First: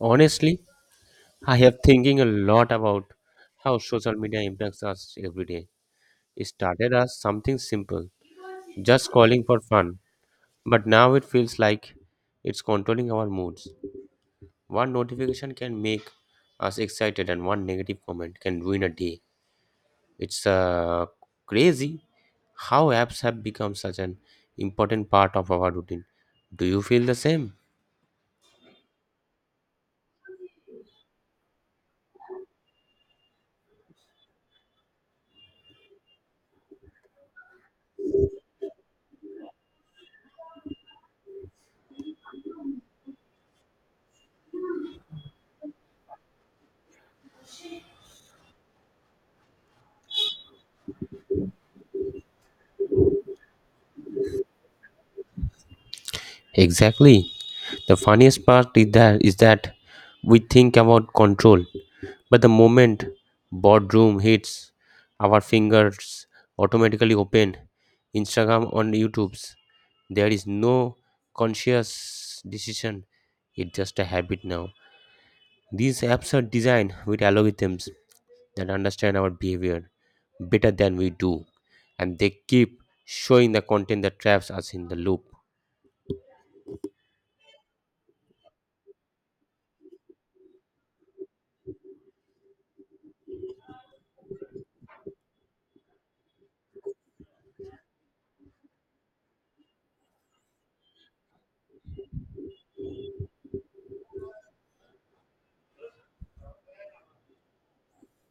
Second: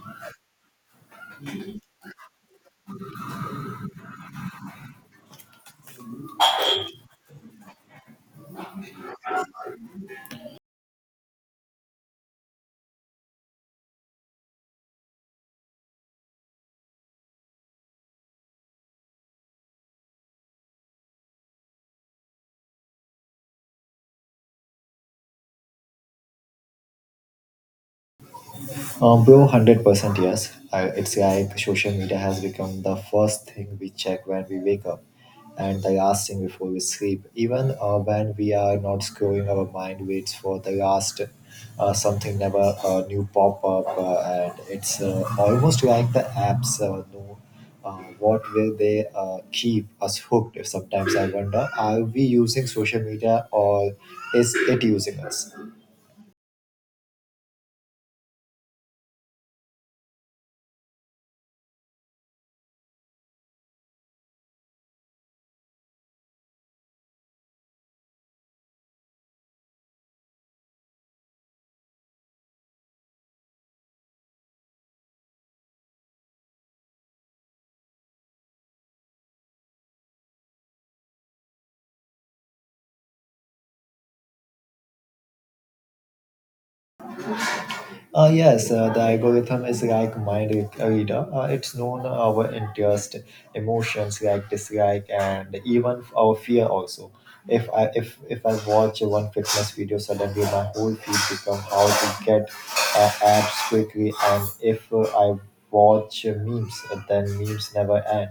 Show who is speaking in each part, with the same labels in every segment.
Speaker 1: Honestly, I have thinking a lot about how social media impacts us every day. It started as something simple, just calling for fun, but now it feels like it's controlling our moods. One notification can make us excited, and one negative comment can ruin a day. It's crazy how apps have become such an important part of our routine. Do you feel the same?
Speaker 2: Bro, 100% yes. It's like social media has become the first thing we check when we wake up and the last thing before we sleep. Even when we are not scrolling, our mind waits for the last something never new pop up, and it's almost like the apps know uh, what will they keep us hooked. Sometimes I wonder, are we using social media or is it using us?
Speaker 1: Exactly. The funniest part is that we think about control, but the moment boardroom hits, our fingers automatically open Instagram on YouTube's. There is no conscious decision. It's just a habit now. These apps are designed with algorithms that understand our behavior better than we do, and they keep showing the content that traps us in the loop.
Speaker 2: Yes, the algorithm is like mind reader. It's known our interest, emotions like dislike, and even our fear also. If I watch one fitness video, suddenly my whole feed become how to get abs quickly, and if I watch memes, then memes never end.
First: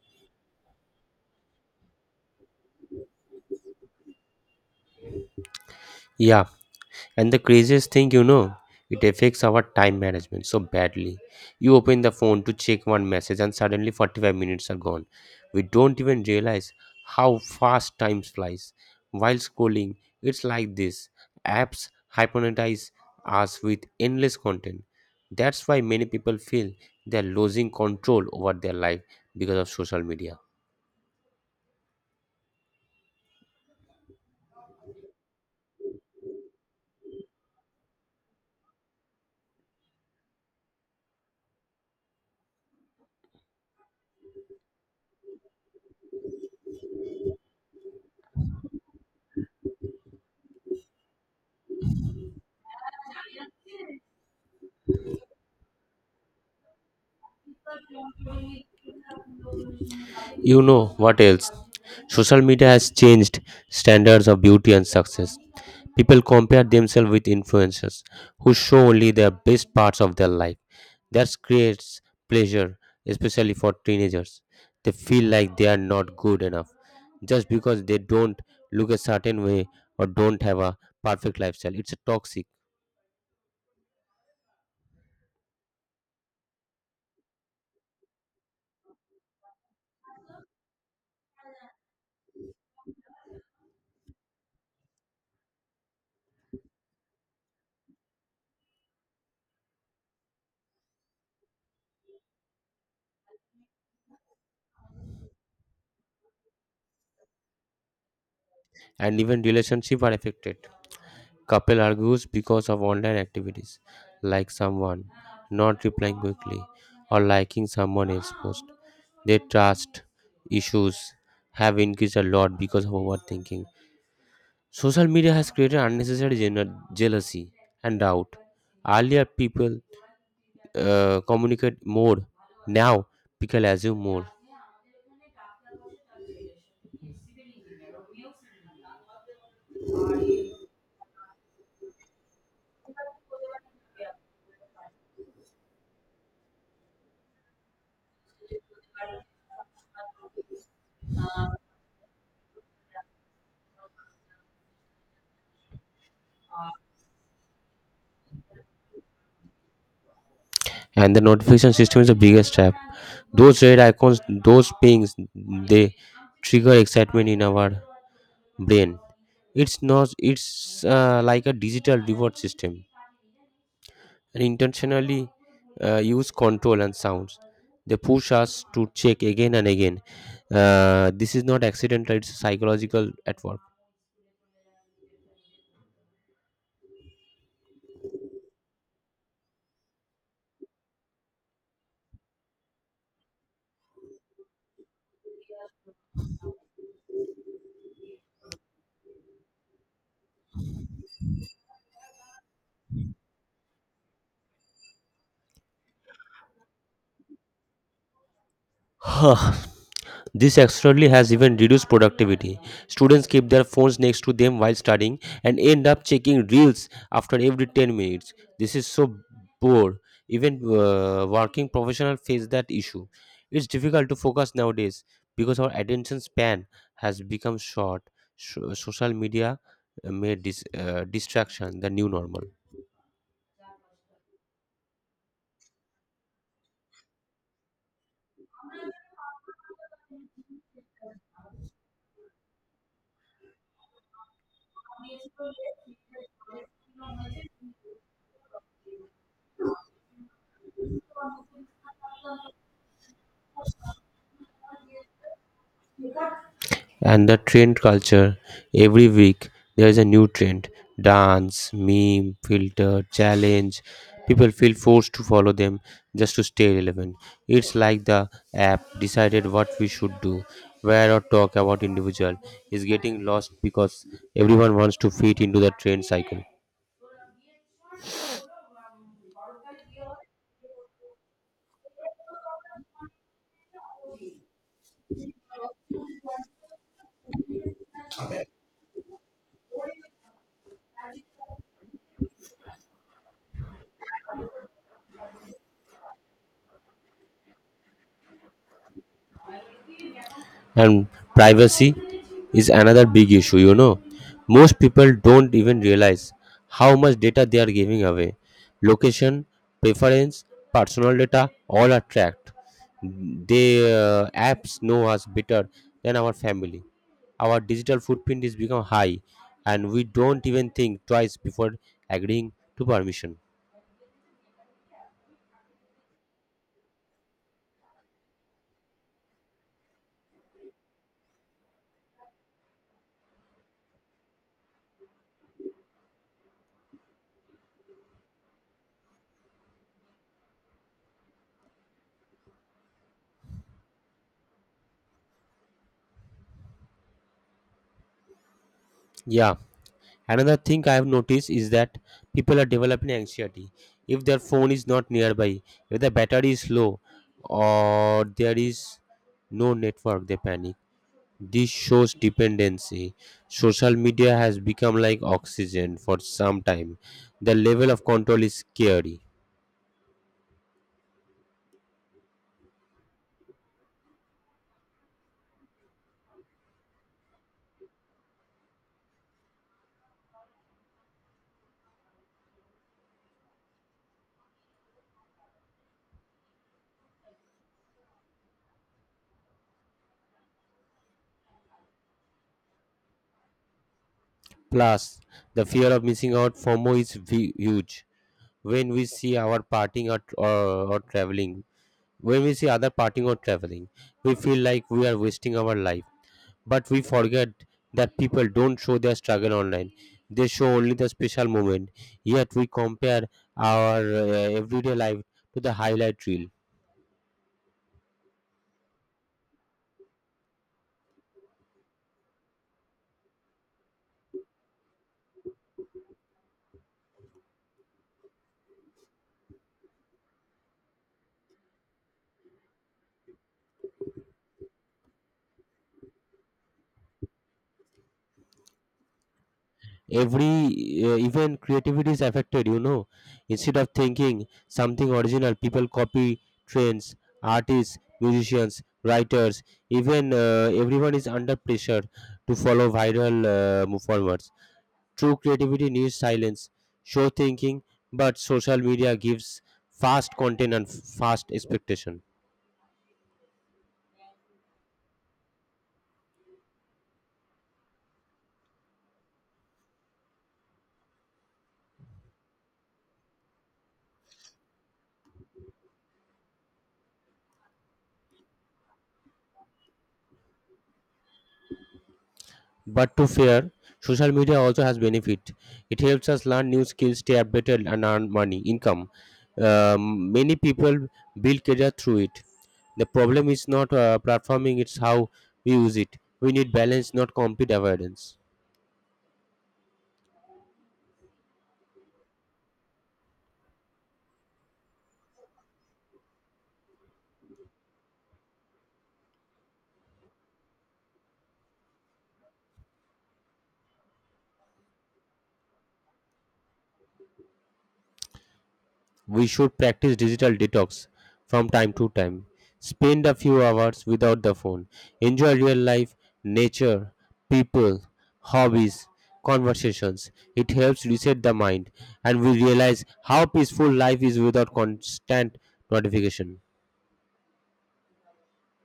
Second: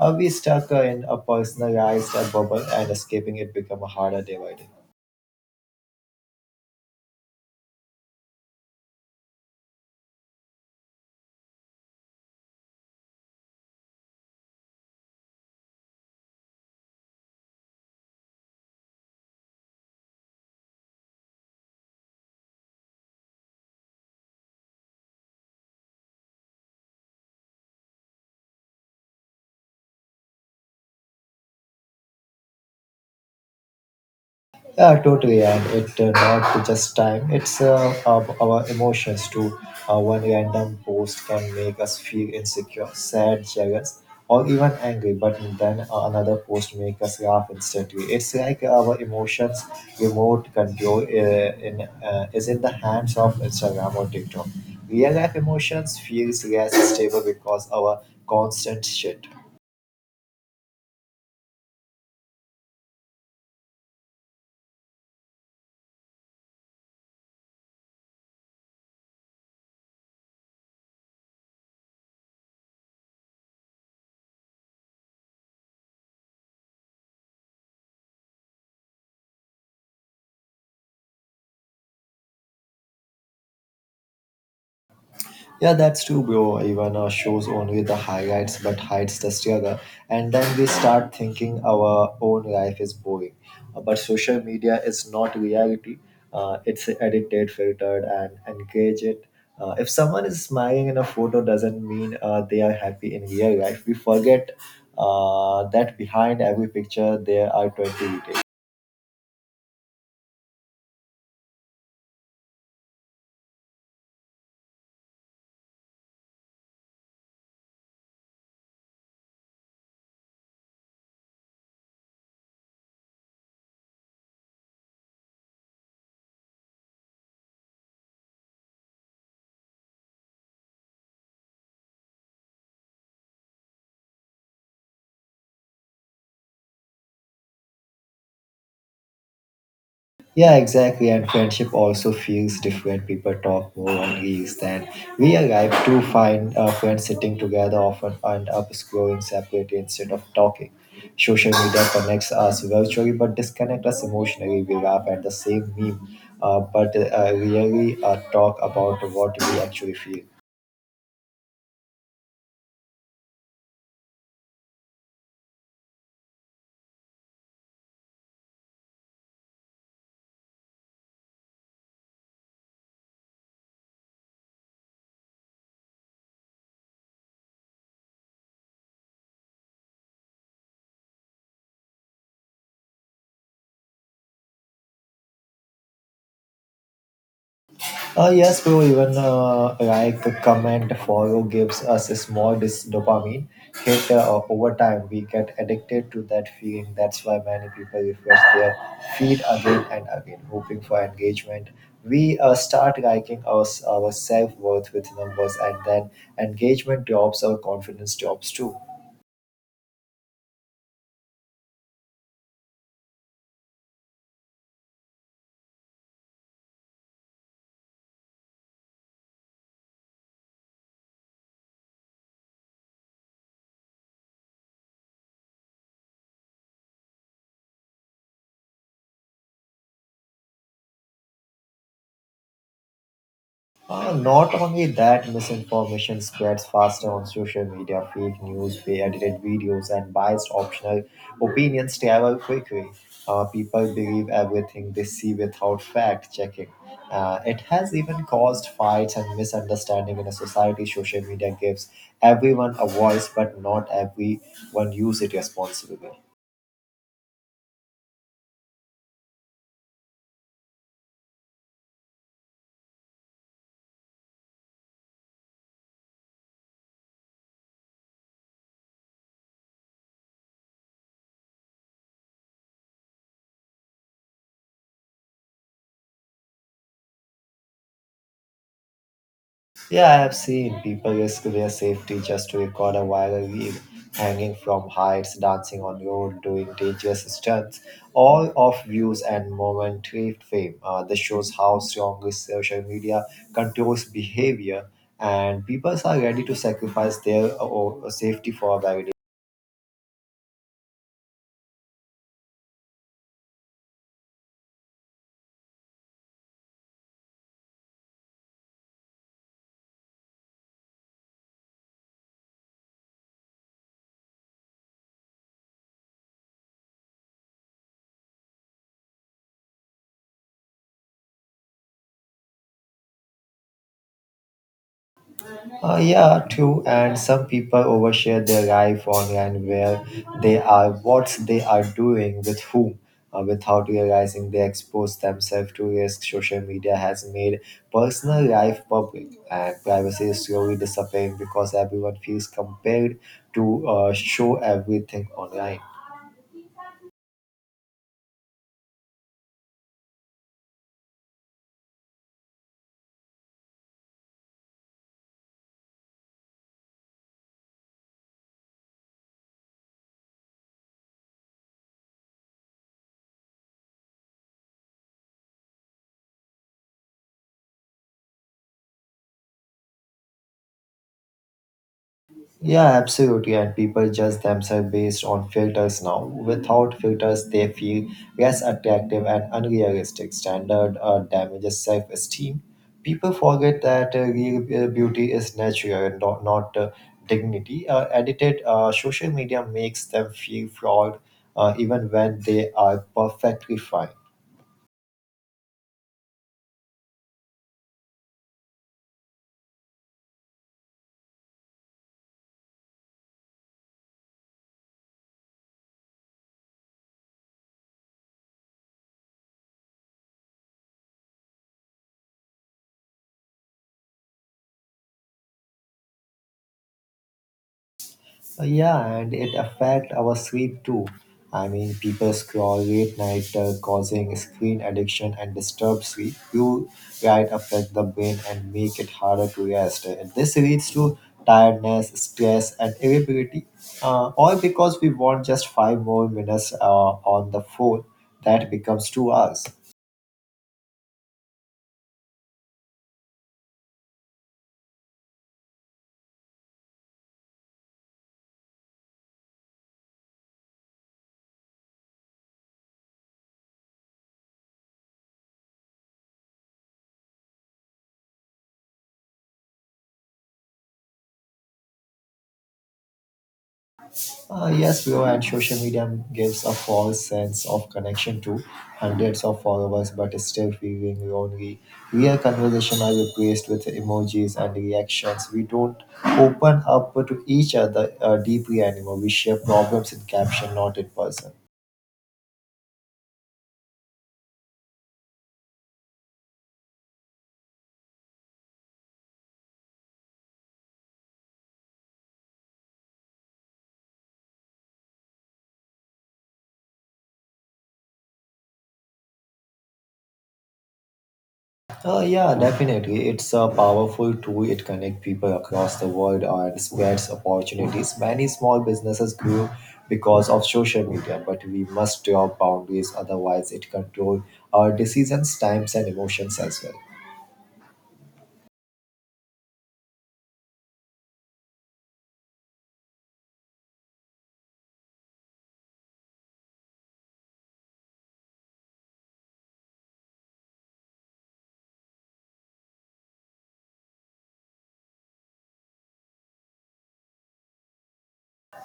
Speaker 2: Are we stuck in a personalized bubble, and escaping it become harder day by day.
Speaker 1: Yeah, and the craziest thing, you know, it affects our time management so badly. You open the phone to check one message, and suddenly 45 minutes are gone. We don't even realize how fast time flies. While scrolling, it's like this apps hypnotize us with endless content. That's why many people feel they're losing control over their life because of social media.
Speaker 2: Yeah, totally. And it not just time; it's our emotions too. One random post can make us feel insecure, sad, jealous, or even angry. But then another post make us laugh instantly. It's like our emotions' remote control in is in the hands of Instagram or TikTok. Real life emotions feels less stable because our constant shit.
Speaker 1: You know what else? Social media has changed standards of beauty and success. People compare themselves with influencers who show only the best parts of their life. That creates pleasure, especially for teenagers. They feel like they are not good enough just because they don't look a certain way or don't have a perfect lifestyle. It's a toxic,
Speaker 2: Yeah, that's true, bro. Even shows only the highlights but hides the struggle. And then we start thinking our own life is boring. But social media is not reality. It's edited, filtered, and engage it. If someone is smiling in a photo, doesn't mean they are happy in real life. We forget that behind every picture there are 20 details.
Speaker 1: and even relationships are affected. Couple argues because of online activities, like someone not replying quickly or liking someone else's post. Their trust issues have increased a lot because of overthinking. Social media has created unnecessary jealousy and doubt. Earlier, people communicate more. Now, people assume more.
Speaker 2: Yeah, exactly. And friendship also feels different. People talk more on reels than we arrive to find friends sitting together often end up scrolling separately instead of talking. Social media connects us virtually but disconnects us emotionally. We laugh at the same meme but really talk about what we actually feel.
Speaker 1: And the notification system is the biggest trap. Those red icons, those pings, they trigger excitement in our brain. It's not. It's like a digital reward system, and intentionally use control and sounds. They push us to check again and again. This is not accidental. It's psychological at work.
Speaker 2: Yes, bro, even like a comment follow gives us a small dopamine hit over time. We get addicted to that feeling. That's why many people refresh their feed again and again, hoping for engagement. We start liking our self worth with numbers, and then engagement drops, our confidence drops too.
Speaker 1: Huh. This externally has even reduced productivity. Students keep their phones next to them while studying and end up checking reels after every 10 minutes. This is so poor. Even working professionals face that issue. It's difficult to focus nowadays because our attention span has become short. Social media made this distraction the new normal.
Speaker 2: Not only that, misinformation spreads faster on social media. Fake news, edited videos, and biased optional opinions travel quickly. People believe everything they see without fact checking. It has even caused fights and misunderstanding in a society. Social media gives everyone a voice, but not everyone use it responsibly.
Speaker 1: And the trend culture, every week there is a new trend, dance, meme, filter, challenge. People feel forced to follow them just to stay relevant. It's like the app decided what we should do, wear, or talk about. Individual is getting lost because everyone wants to fit into the trend cycle.
Speaker 2: Yeah, I have seen people risk their safety just to record a viral reel, hanging from heights, dancing on road, doing dangerous stunts, all of views and momentary fame. This shows how strongly social media controls behavior, and people are ready to sacrifice their safety for a very
Speaker 1: And privacy is another big issue, you know. Most people don't even realize how much data they are giving away. Location, preference, personal data, all are tracked. The apps know us better than our family. Our digital footprint is become high, and we don't even think twice before agreeing to permission.
Speaker 2: Yeah, true. And some people overshare their life online where they are, what they are doing, with whom, without realizing they expose themselves to risk. Social media has made personal life public, and privacy is slowly disappearing because everyone feels compelled to show everything online.
Speaker 1: Yeah. Another thing I have noticed is that people are developing anxiety if their phone is not nearby, if the battery is low, or there is no network, they panic. This shows dependency. Social media has become like oxygen for some time. The level of control is scary.
Speaker 2: Yeah, absolutely. And people judge themselves based on filters now. Without filters, they feel less attractive and unrealistic. Standard damages self esteem. People forget that real beauty is natural and not dignity. Edited social media makes them feel flawed even when they are perfectly fine.
Speaker 1: Plus, the fear of missing out, FOMO, is huge. When we see our partying or traveling, When we see other partying or traveling, we feel like we are wasting our life. But we forget that people don't show their struggle online. They show only the special moment. Yet we compare our everyday life to the highlight reel.
Speaker 2: Yeah, and it affect our sleep too. I mean, people scroll late night, causing screen addiction and disturb sleep. You right affect the brain and make it harder to rest. And this leads to tiredness, stress, and irritability. All because we want just 5 more minutes on the phone. That becomes 2 hours.
Speaker 1: Every even creativity is affected, you know. Instead of thinking something original, people copy trends, artists, musicians, writers. Even everyone is under pressure to follow viral formats. True creativity needs silence, show thinking, but social media gives fast content and fast expectation.
Speaker 2: Yes, Bio and social media gives a false sense of connection to hundreds of followers, but still feeling lonely. Real conversation are replaced with emojis and reactions. We don't open up to each other deeply anymore. We share problems in caption, not in person.
Speaker 1: But to fair, social media also has benefit. It helps us learn new skills, stay updated, and earn money, income. Many people build career through it. The problem is not platforming; it's how we use it. We need balance, not complete avoidance.
Speaker 2: Yeah, definitely. It's a powerful tool. It connects people across the world and spreads opportunities. Many small businesses grew because of social media, but we must draw boundaries, otherwise, it controls our decisions, times, and emotions as well.
Speaker 1: We should practice digital detox from time to time. Spend a few hours without the phone. Enjoy real life, nature, people, hobbies, conversations. It helps reset the mind and we realize how peaceful life is without constant notification.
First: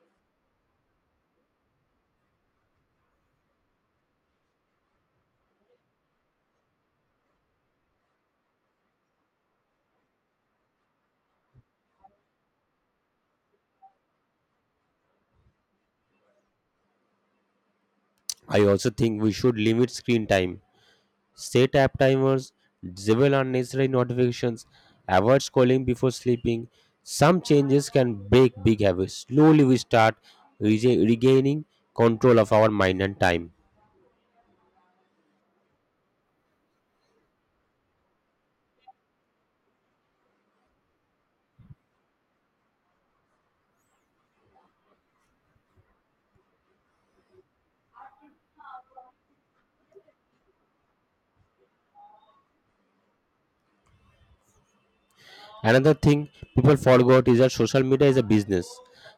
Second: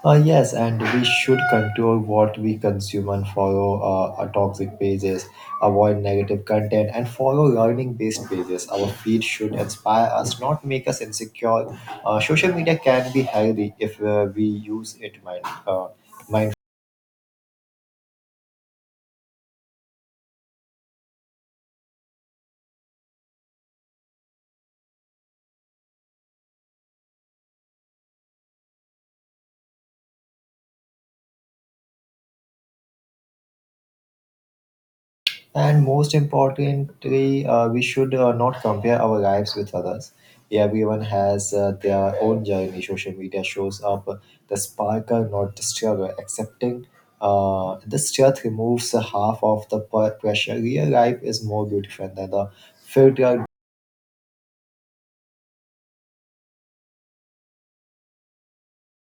Speaker 2: Yes, and we should control what we consume and follow our toxic pages, avoid negative content, and follow learning based pages. Our feed should inspire us, not make us insecure. Social media can be healthy if we use it mindfully.
Speaker 1: I also think we should limit screen time, set app timers, disable unnecessary notifications, avoid scrolling before sleeping. Some changes can break big habits. Slowly we start regaining control of our mind and time.
Speaker 2: And most importantly, we should not compare our lives with others. Everyone has their own journey. Social media shows up the sparkle, not the struggle. Accepting this truth removes half of the pressure. Real life is more beautiful than the filter
Speaker 1: Another thing people forgot is that social media is a business.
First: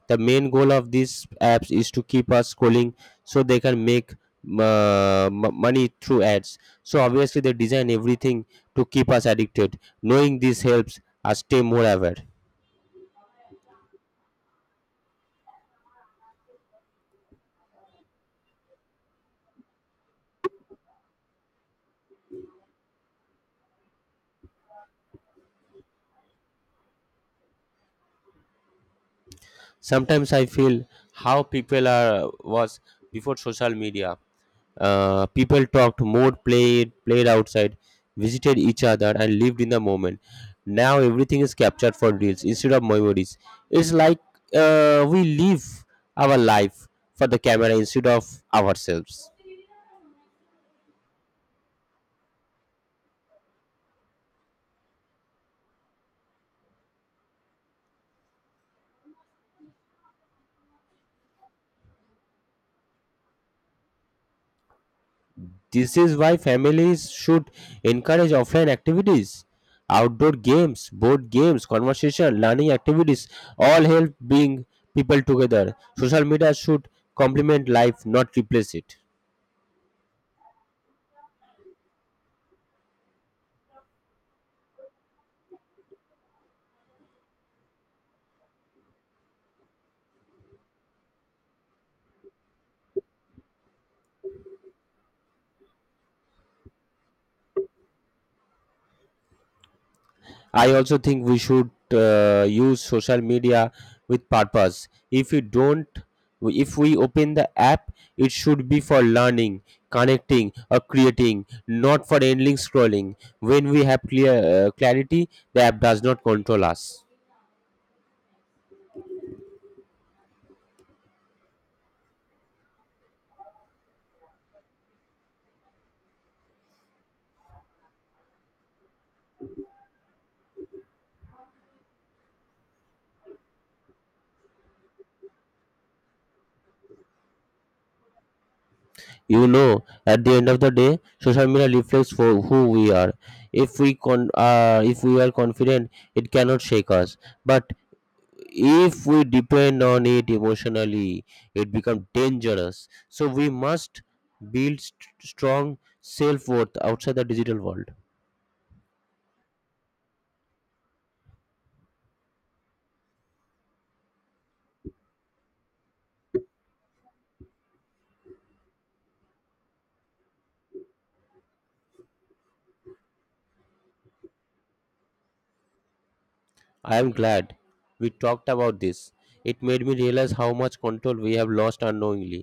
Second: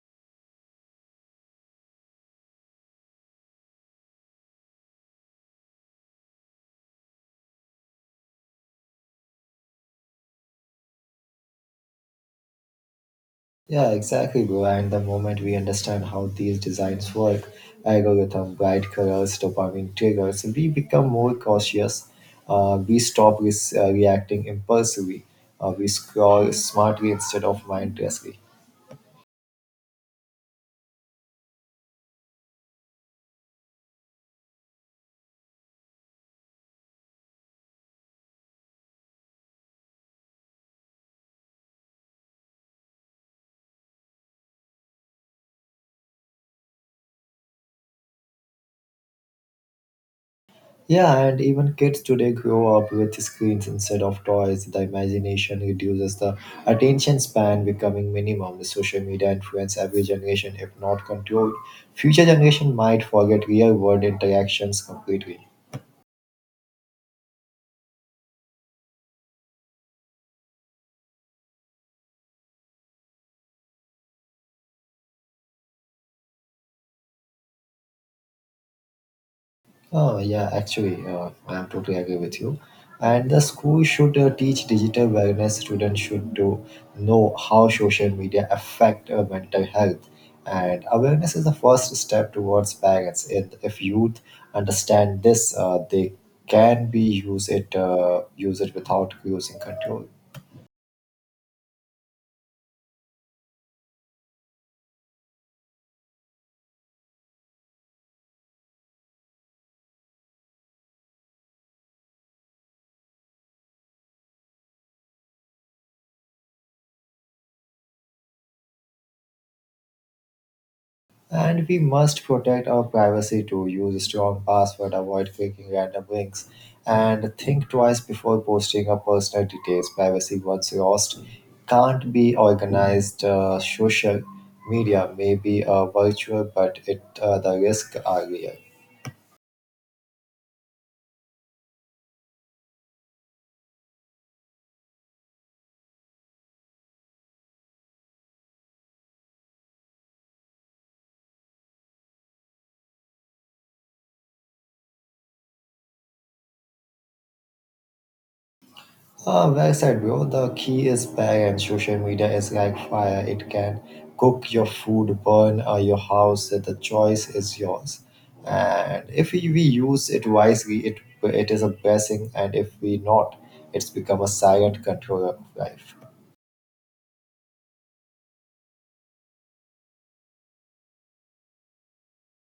Speaker 1: The main goal of these apps is to keep us scrolling so they can make money through ads. So obviously they design everything to keep us addicted. Knowing this helps us stay more aware.
Speaker 2: Yeah, exactly, bro. And the moment we understand how these designs work, algorithm, bright colors, dopamine triggers, we become more cautious. We stop reacting impulsively. We scroll smartly instead of mindlessly.
Speaker 1: Sometimes I feel how people are was before social media. People talked more, played outside, visited each other and lived in the moment. Now everything is captured for reels instead of memories. It's like we live our life for the camera instead of ourselves.
Speaker 2: Yeah, and even kids today grow up with screens instead of toys. The imagination reduces the attention span becoming minimum. The social media influence every generation if not controlled. Future generation might forget real world interactions completely.
Speaker 1: This is why families should encourage offline activities, outdoor games, board games, conversation, learning activities, all help bring people together. Social media should complement life, not replace it.
Speaker 2: Oh, yeah, actually, I'm totally agree with you. And the school should teach digital wellness. Students should to know how social media affect mental health. And awareness is the first step towards parents. If youth understand this, they can be use it without losing control.
Speaker 1: I also think we should use social media with purpose. If you don't, If we open the app, it should be for learning, connecting, or creating, not for endless scrolling. When we have clear clarity, the app does not control us.
Speaker 2: And we must protect our privacy too. Use strong password, avoid clicking random links, and think twice before posting our personal details. Privacy once lost can't be organized. Social media may be virtual, but it the risks are real.
Speaker 1: You know, at the end of the day, social media reflects for who we are. If we are confident, it cannot shake us. But if we depend on it emotionally, it becomes dangerous, so we must build strong self-worth outside the digital world.
Speaker 2: Ah, well said, bro. The key is bag, and social media is like fire. It can cook your food, burn your house. The choice is yours. And if we use it wisely, it is a blessing. And if we not, it's become a silent controller of life.
Speaker 1: I am glad we talked about this. It made me realize how much control we have lost unknowingly.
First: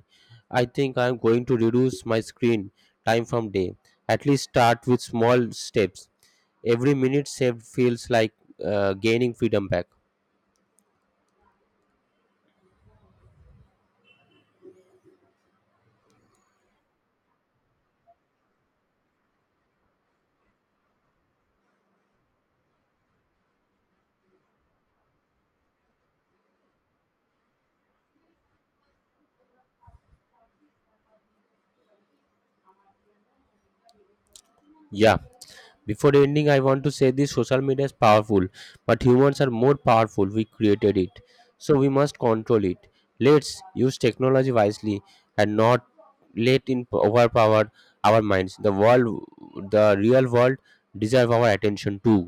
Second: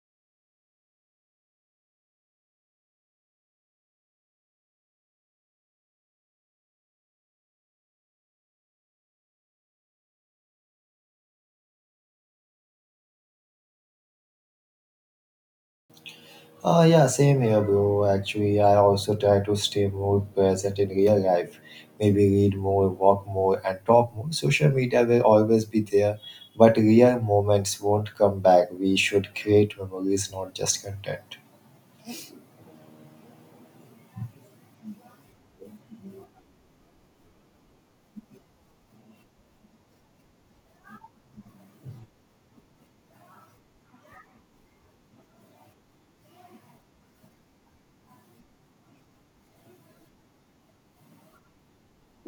Speaker 1: I think I am going to reduce my screen time from day, at least start with small steps. Every minute saved feels like gaining freedom back.
Speaker 2: Yeah, same here, bro. Actually, I also try to stay more present in real life. Maybe read more, walk more, and talk more. Social media will always be there, but real moments won't come back. We should create memories, not just content.
Speaker 1: Yeah. Before ending, I want to say this: social media is powerful, but humans are more powerful. We created it, so we must control it. Let's use technology wisely and not let it overpower our minds. The world, the real world, deserve our attention too.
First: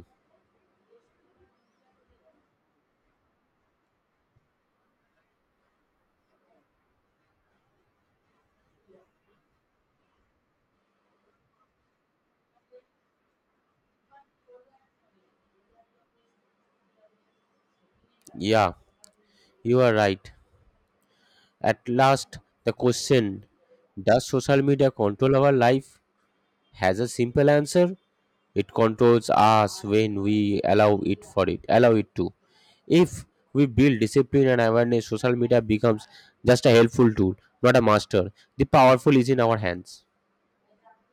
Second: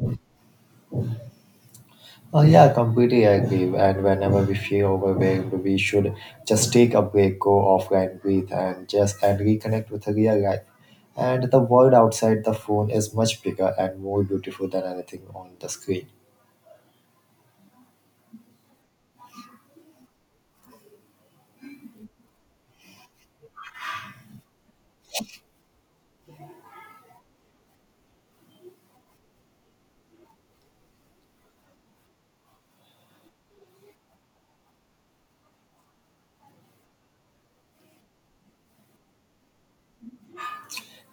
Speaker 2: Yeah, completely agree. And whenever we feel overwhelmed, we should just take a break, go offline, breathe, and just and reconnect with the real life. And the world outside the phone is much bigger and more beautiful than anything on the screen.
Speaker 1: Yeah, you are right. At last, the question: does social media control our life? Has a simple answer. It controls us when we allow allow it to. If we build discipline and awareness, social media becomes just a helpful tool, not a master. The powerful is in our hands.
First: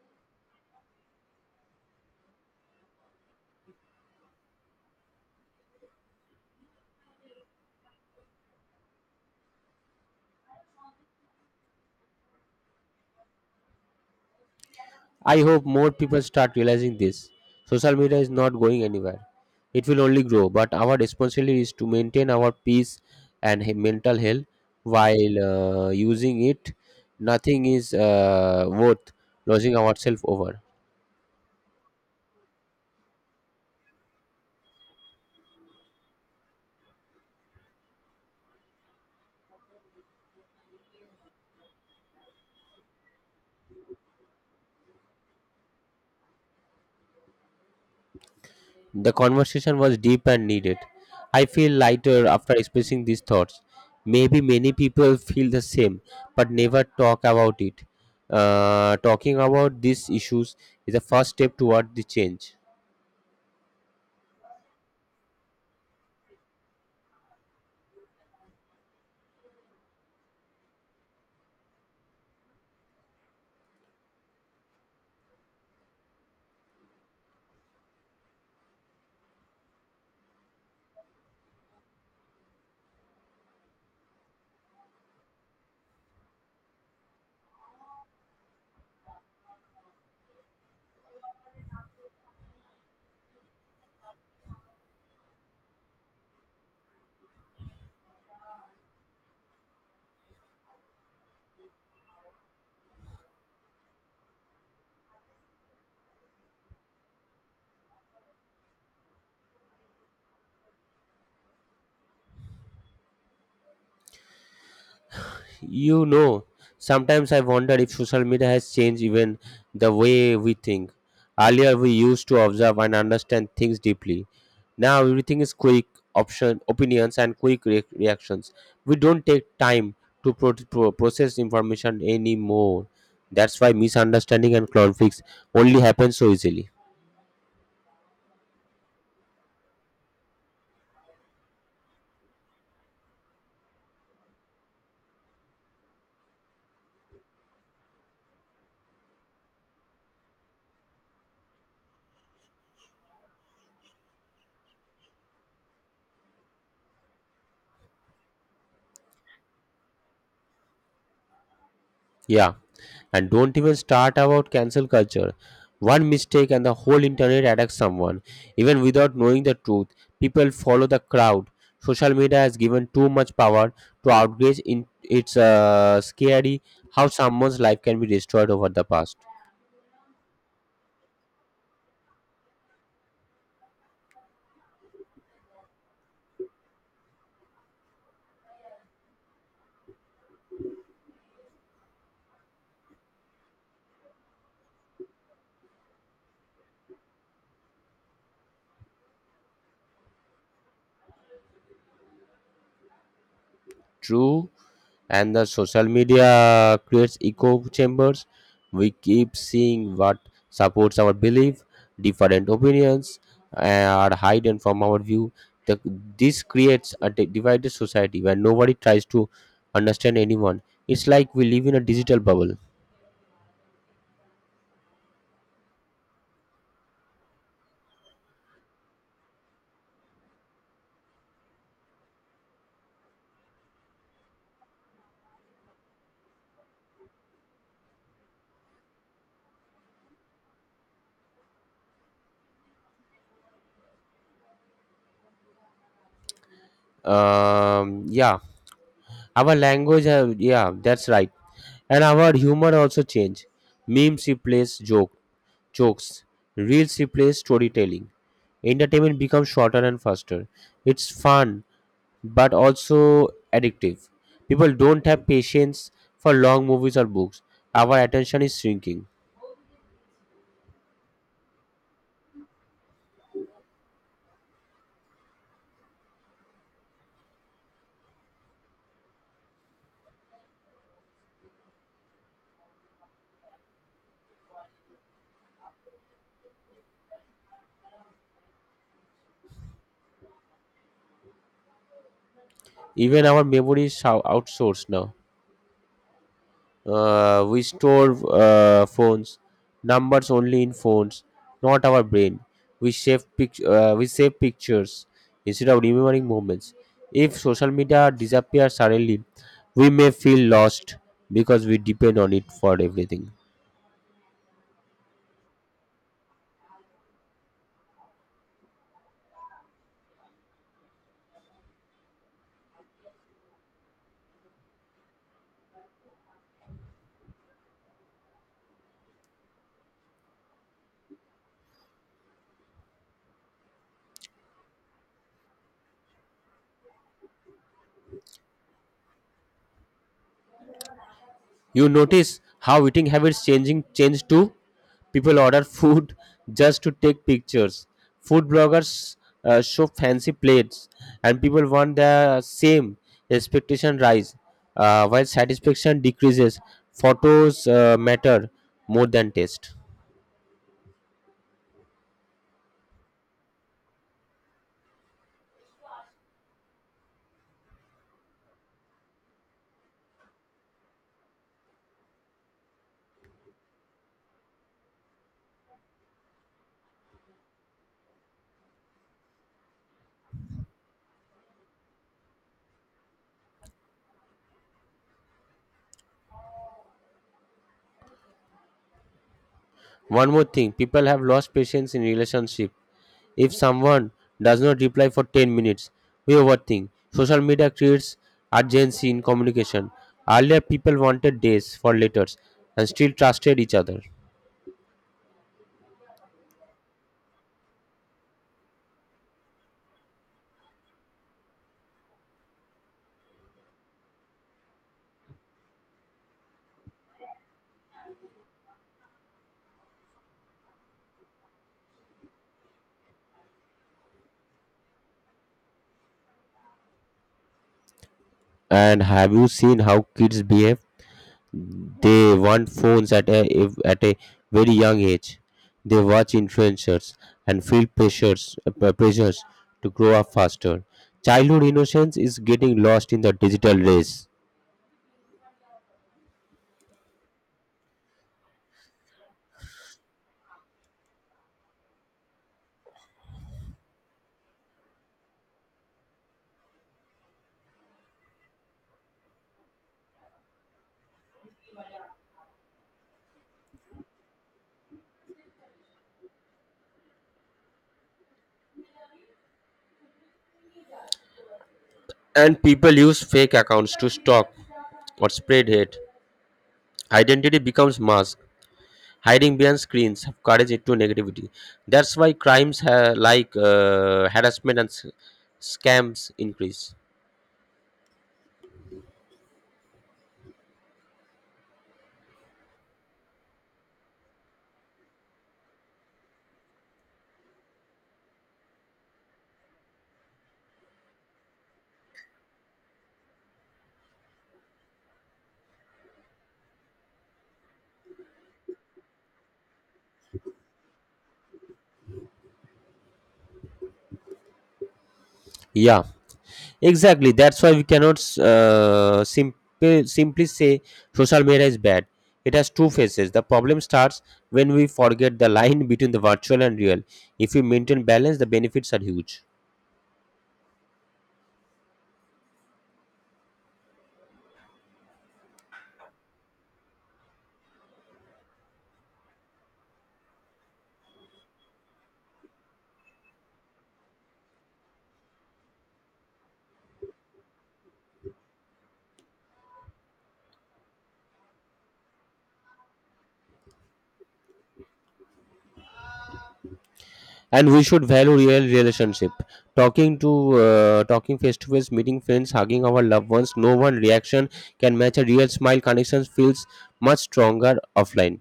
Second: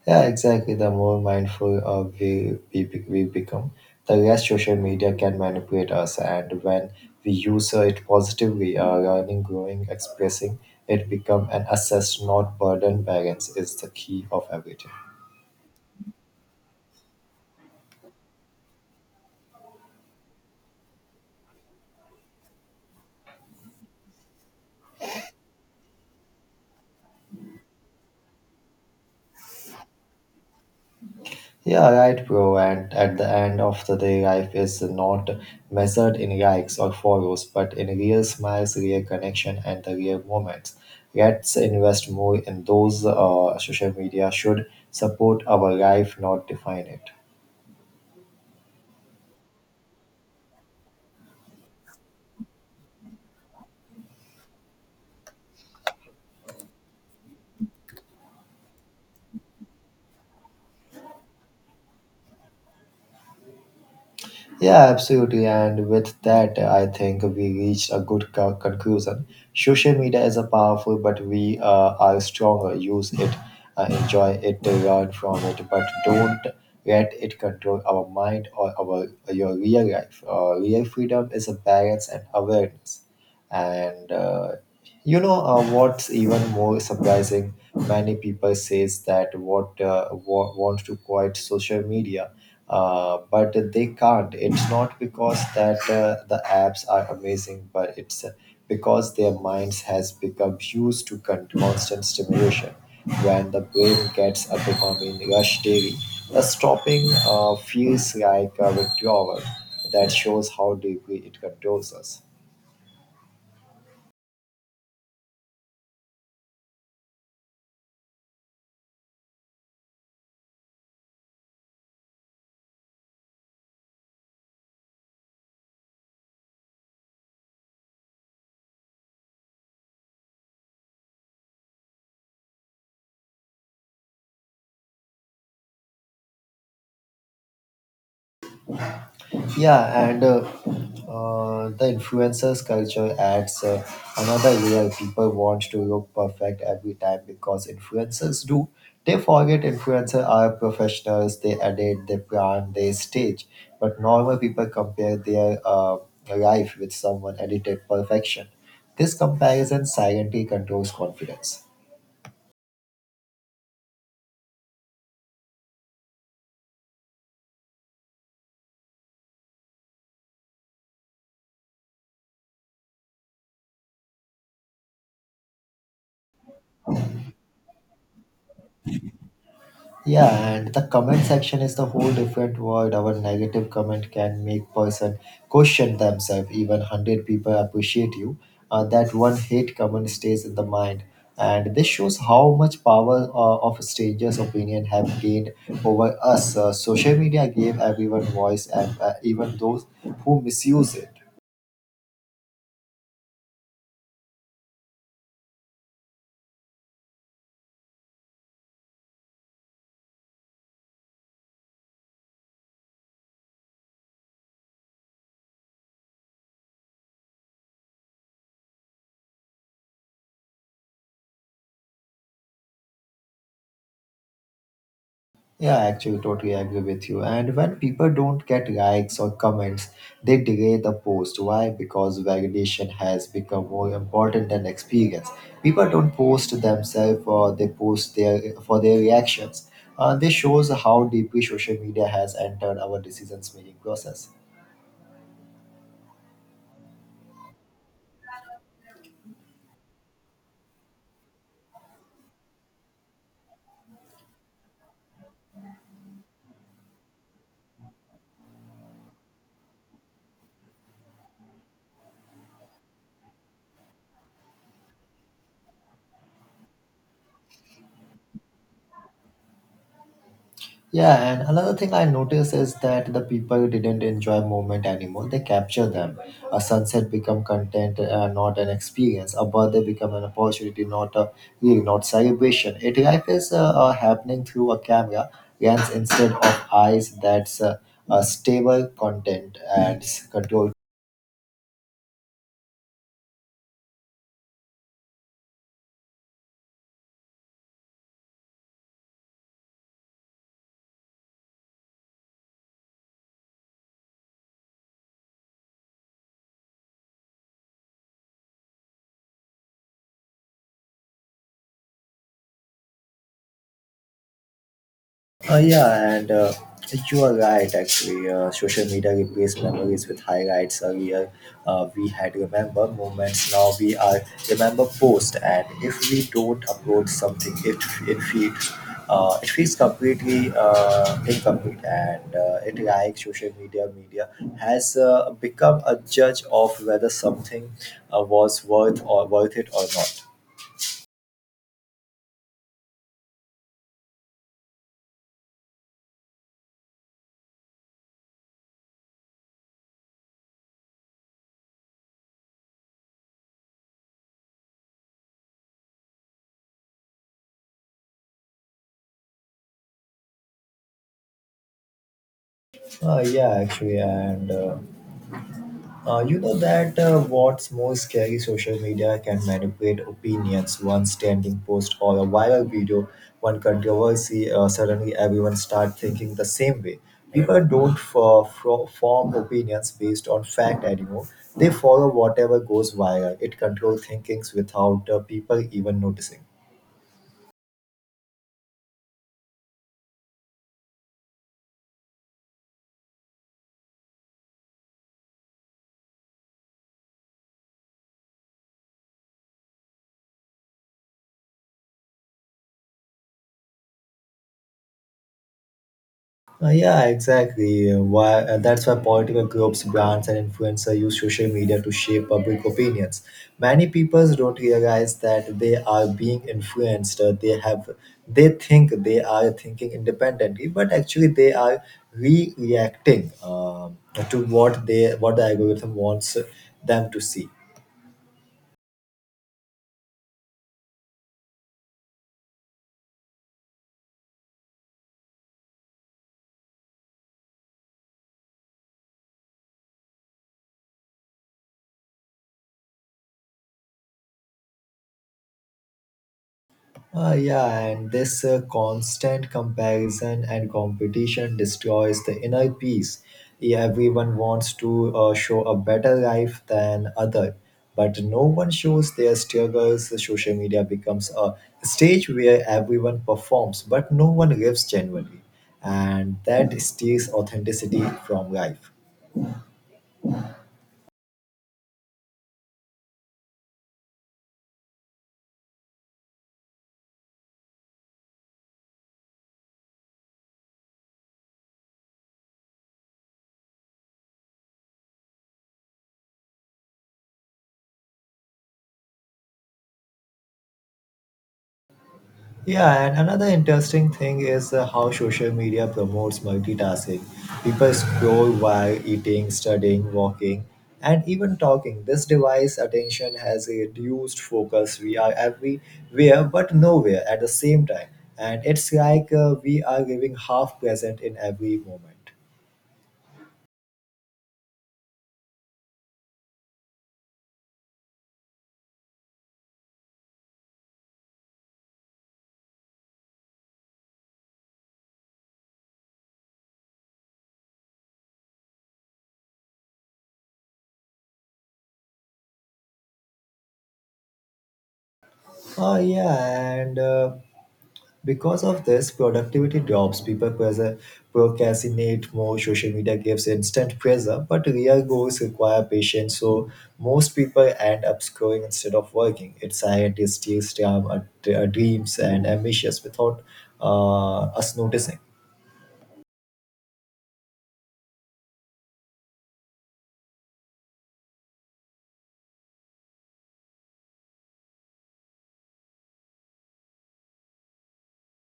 Speaker 2: Yeah, exactly. The more mindful we become, the less social media can manipulate us. And when we use it positively, learning, growing, expressing, it become an assess, not burden. Balance is the key of everything.
Speaker 1: I hope more people start realizing this. Social media is not going anywhere. It will only grow, but our responsibility is to maintain our peace and mental health while using it. Nothing is worth losing ourselves over.
Speaker 2: Yeah, right, bro. And at the end of the day, life is not measured in likes or follows, but in real smiles, real connection, and the real moments. Let's invest more in those. Social media should support our life, not define it.
Speaker 1: The conversation was deep and needed. I feel lighter after expressing these thoughts. Maybe many people feel the same but never talk about it. Talking about these issues is a first step toward the change.
Speaker 2: Yeah, absolutely. And with that, I think we reached a good conclusion. Social media is a powerful, but we are stronger. Use it, enjoy it, learn from it, but don't let it control our mind or our your real life. Real freedom is a balance and awareness. And you know what's even more surprising? Many people says that what want to quiet social media but they can't. It's not because that the apps are amazing, but it's because their minds has become used to constant stimulation. When the brain gets a dopamine rush daily, the stopping feels like a withdrawal. That shows how deeply it controls us.
Speaker 1: You know, sometimes I wonder if social media has changed even the way we think. Earlier, we used to observe and understand things deeply. Now, everything is quick option opinions and reactions. We don't take time to process information anymore. That's why misunderstanding and conflicts only happen so easily.
Speaker 2: Yeah, and the influencers culture adds another layer. People want to look perfect every time because influencers do. They forget influencers are professionals. They edit, they plan, they stage. But normal people compare their life with someone edited perfection. This comparison silently controls confidence.
Speaker 1: Yeah. And don't even start about cancel culture. One mistake and the whole internet attacks someone. Even without knowing the truth, people follow the crowd. Social media has given too much power to outrage. In It's scary how someone's life can be destroyed over the past.
Speaker 2: Yeah, and the comment section is the whole different world. Our negative comment can make person question themselves. Even 100 people appreciate you. That one hate comment stays in the mind, and this shows how much power of strangers' opinion have gained over us. Social media gave everyone voice, and even those who misuse it.
Speaker 1: True. And the social media creates echo chambers. We keep seeing what supports our belief. Different opinions are hidden from our view. the, this creates a divided society where nobody tries to understand anyone. It's like we live in a digital bubble.
Speaker 2: Yeah, I actually totally agree with you. And when people don't get likes or comments, they delay the post. Why? Because validation has become more important than experience. People don't post themselves or they post their for their reactions. This shows how deeply social media has entered our decisions making process.
Speaker 1: Yeah. Our language have, yeah, that's right. And our humor also change. Memes replace jokes. Reels replace storytelling. Entertainment becomes shorter and faster. It's fun but also addictive. People don't have patience for long movies or books. Our attention is shrinking.
Speaker 2: Yeah, and another thing I noticed is that the people didn't enjoy moment anymore. They capture them. A sunset become content, not an experience. A birthday become an opportunity, not a really not celebration. It life is happening through a camera lens instead of eyes. That's a stable content and control.
Speaker 1: Even our memory is outsourced now. We store phones numbers only in phones, not our brain. We save pictures instead of remembering moments. If social media disappears suddenly, we may feel lost because we depend on it for everything.
Speaker 2: Yeah, and you are right, actually. Social media replaced memories with highlights earlier. We had remember moments, now we are remember post. And if we don't upload something, it feels it feels completely incomplete, and it like social media has become a judge of whether something was worth it or not.
Speaker 1: You notice how eating habits changing change too. People order food just to take pictures. Food bloggers show fancy plates, and people want the same. Expectation rise, while satisfaction decreases. Photos matter more than taste.
Speaker 2: Yeah, actually. And you know that what's more scary: social media can manipulate opinions. One standing post or a viral video, one controversy, suddenly everyone start thinking the same way. People don't form opinions based on fact anymore. They follow whatever goes viral. It controls thinkings without people even noticing.
Speaker 1: One more thing, people have lost patience in relationship. If someone does not reply for 10 minutes, we overthink. Social media creates urgency in communication. Earlier, people wanted days for letters and still trusted each other.
Speaker 2: Yeah, exactly. That's why political groups, brands, and influencers use social media to shape public opinions. Many people don't realize that they are being influenced. They think they are thinking independently, but actually they are re-reacting to what the algorithm wants them to see.
Speaker 1: And have you seen how kids behave? They want phones at a if- at a very young age. They watch influencers and feel pressures to grow up faster. Childhood innocence is getting lost in the digital race.
Speaker 2: Yeah, and this constant comparison and competition destroys the inner peace. Yeah, everyone wants to show a better life than other, but no one shows their struggles. Social media becomes a stage where everyone performs, but no one lives genuinely, and that steals authenticity from life.
Speaker 1: And people use fake accounts to stalk or spread hate. Identity becomes mask. Hiding behind screens have courage into negativity. That's why crimes like harassment and scams increase.
Speaker 2: Yeah, and another interesting thing is how social media promotes multitasking. People scroll while eating, studying, walking, and even talking. This device attention has a reduced focus. We are everywhere but nowhere at the same time. And it's like we are living half present in every moment.
Speaker 1: Yeah, exactly. That's why we cannot simply say social media is bad. It has two faces. The problem starts when we forget the line between the virtual and real. If we maintain balance, the benefits are huge.
Speaker 2: Oh, yeah, and because of this, productivity drops. People procrastinate more. Social media gives instant pressure, but real goals require patience. So most people end up scrolling instead of working. It's scientists, steals time, dreams, and ambitions without us noticing.
Speaker 1: And we should value real relationship. Talking to Talking face to face, meeting friends, hugging our loved ones. No one reaction can match a real smile. Connections feels much stronger offline.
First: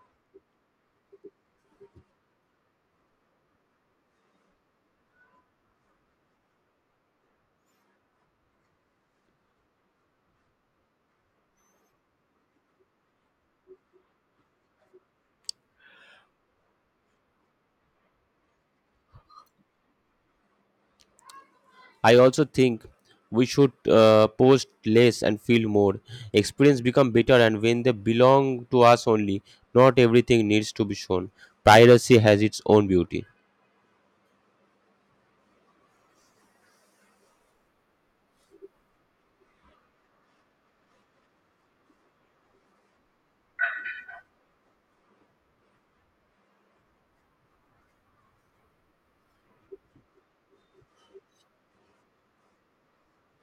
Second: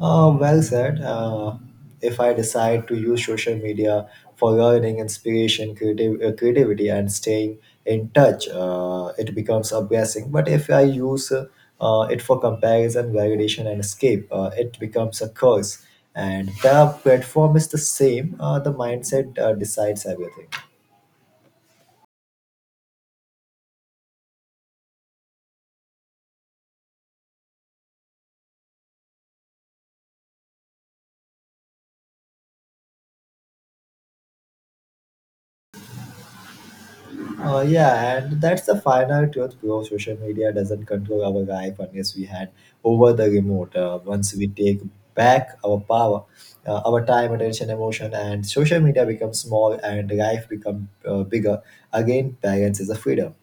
Speaker 2: Well said. If I decide to use social media for learning, inspiration, creativity, and staying in touch, it becomes a blessing. But if I use it for comparison, validation, and escape, it becomes a curse. And the platform is the same, the mindset decides everything.
Speaker 1: I also think we should post less and feel more. Experience become better and when they belong to us only. Not everything needs to be shown. Piracy has its own beauty.
Speaker 2: Yeah, and that's the final truth, bro. Social media doesn't control our life unless we hand over the remote. Once we take back our power, our time, attention, emotion, and social media becomes small and life becomes bigger. Again, balance is a freedom.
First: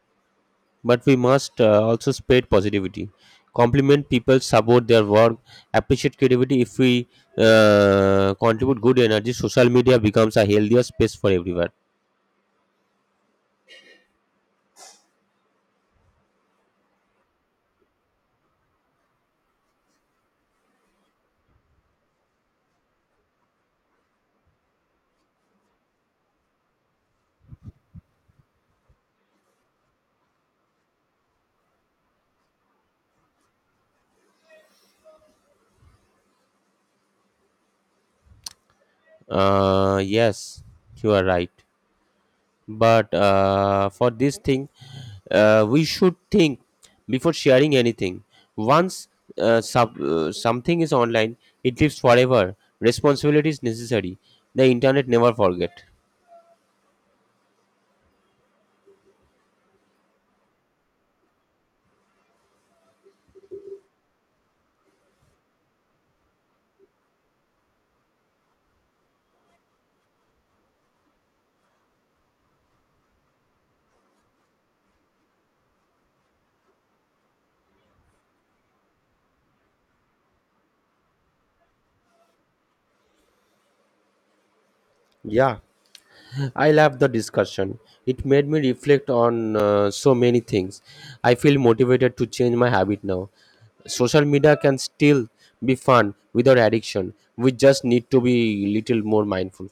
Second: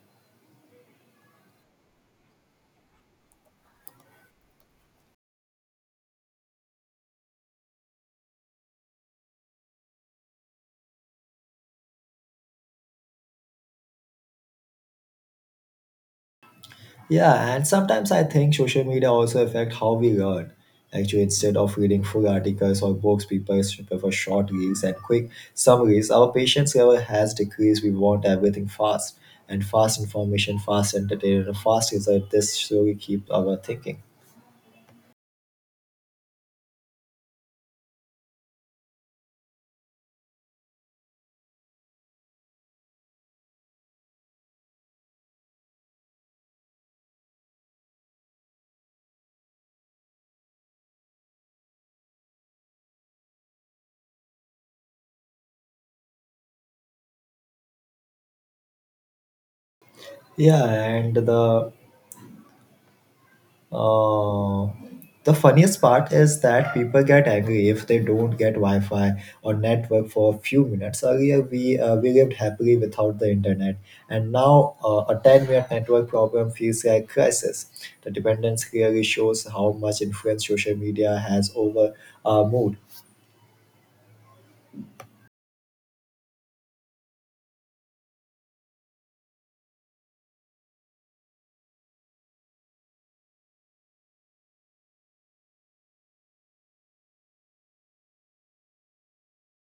Speaker 1: But we must also spread positivity, compliment people, support their work, appreciate creativity. If we contribute good energy, social media becomes a healthier space for everyone.
Speaker 2: Yeah, and sometimes I think social media also affect how we learn. Actually, instead of reading full articles or books, people prefer short reads and quick summaries. Our patience level has decreased. We want everything fast and fast information, fast entertainment, and fast result. This slowly keep our thinking.
Speaker 1: Yes, you are right. But for this thing, we should think before sharing anything. Once Something is online, it lives forever. Responsibility is necessary. The internet never forget.
Speaker 2: Yeah, and Uh, the funniest part is that people get angry if they don't get Wi-Fi or network for a few minutes. Earlier, we lived happily without the internet, and now a 10-minute network problem feels like crisis. The dependence clearly shows how much influence social media has over our mood.
Speaker 1: Yeah, I love the discussion. It made me reflect on so many things. I feel motivated to change my habit now. Social media can still be fun without addiction. We just need to be little more mindful.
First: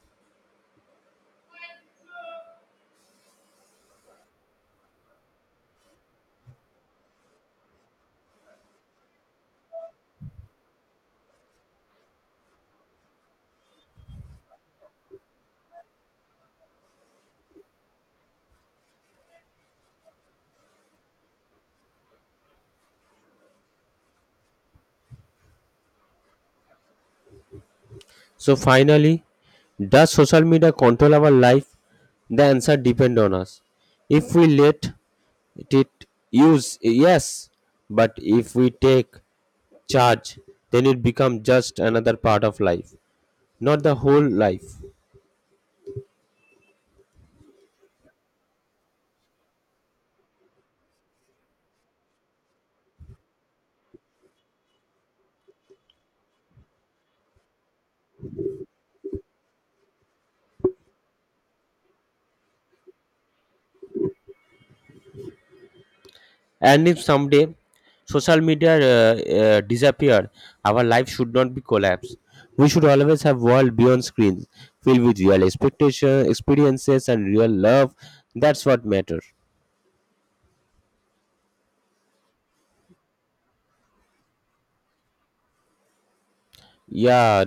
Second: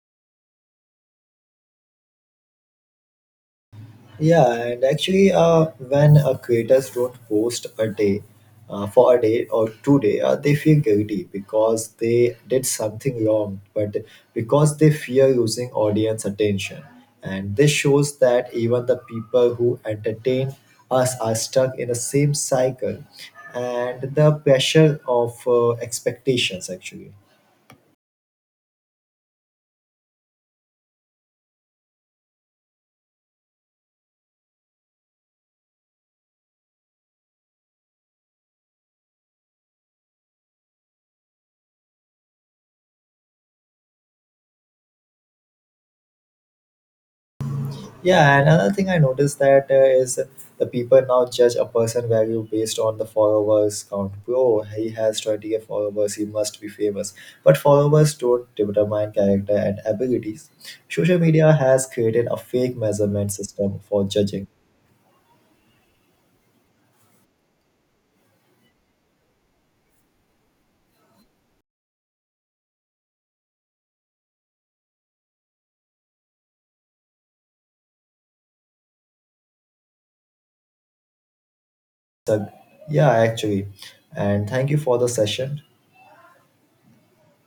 Speaker 2: Yeah, and actually, when creators don't post a day for a day or 2 day, they feel guilty because they did something wrong, but because they fear losing audience attention, and this shows that even the people who entertain us are stuck in the same cycle, and the pressure of expectations actually.
Speaker 1: So finally, does social media control our life? The answer depends on us. If we let it use, yes, but if we take charge, then it becomes just another part of life, not the whole life.
Speaker 2: Yeah, another thing I noticed that is the people now judge a person value based on the followers count. Oh, he has 20K followers, he must be famous. But followers don't determine character and abilities. Social media has created a fake measurement system for judging.
Speaker 1: And if someday social media disappear, our life should not be collapse. We should always have world beyond screens, filled with real expectation, experiences, and real love. That's what matters.
Speaker 2: So, yeah, actually. And thank you for the session.
Speaker 1: Yeah,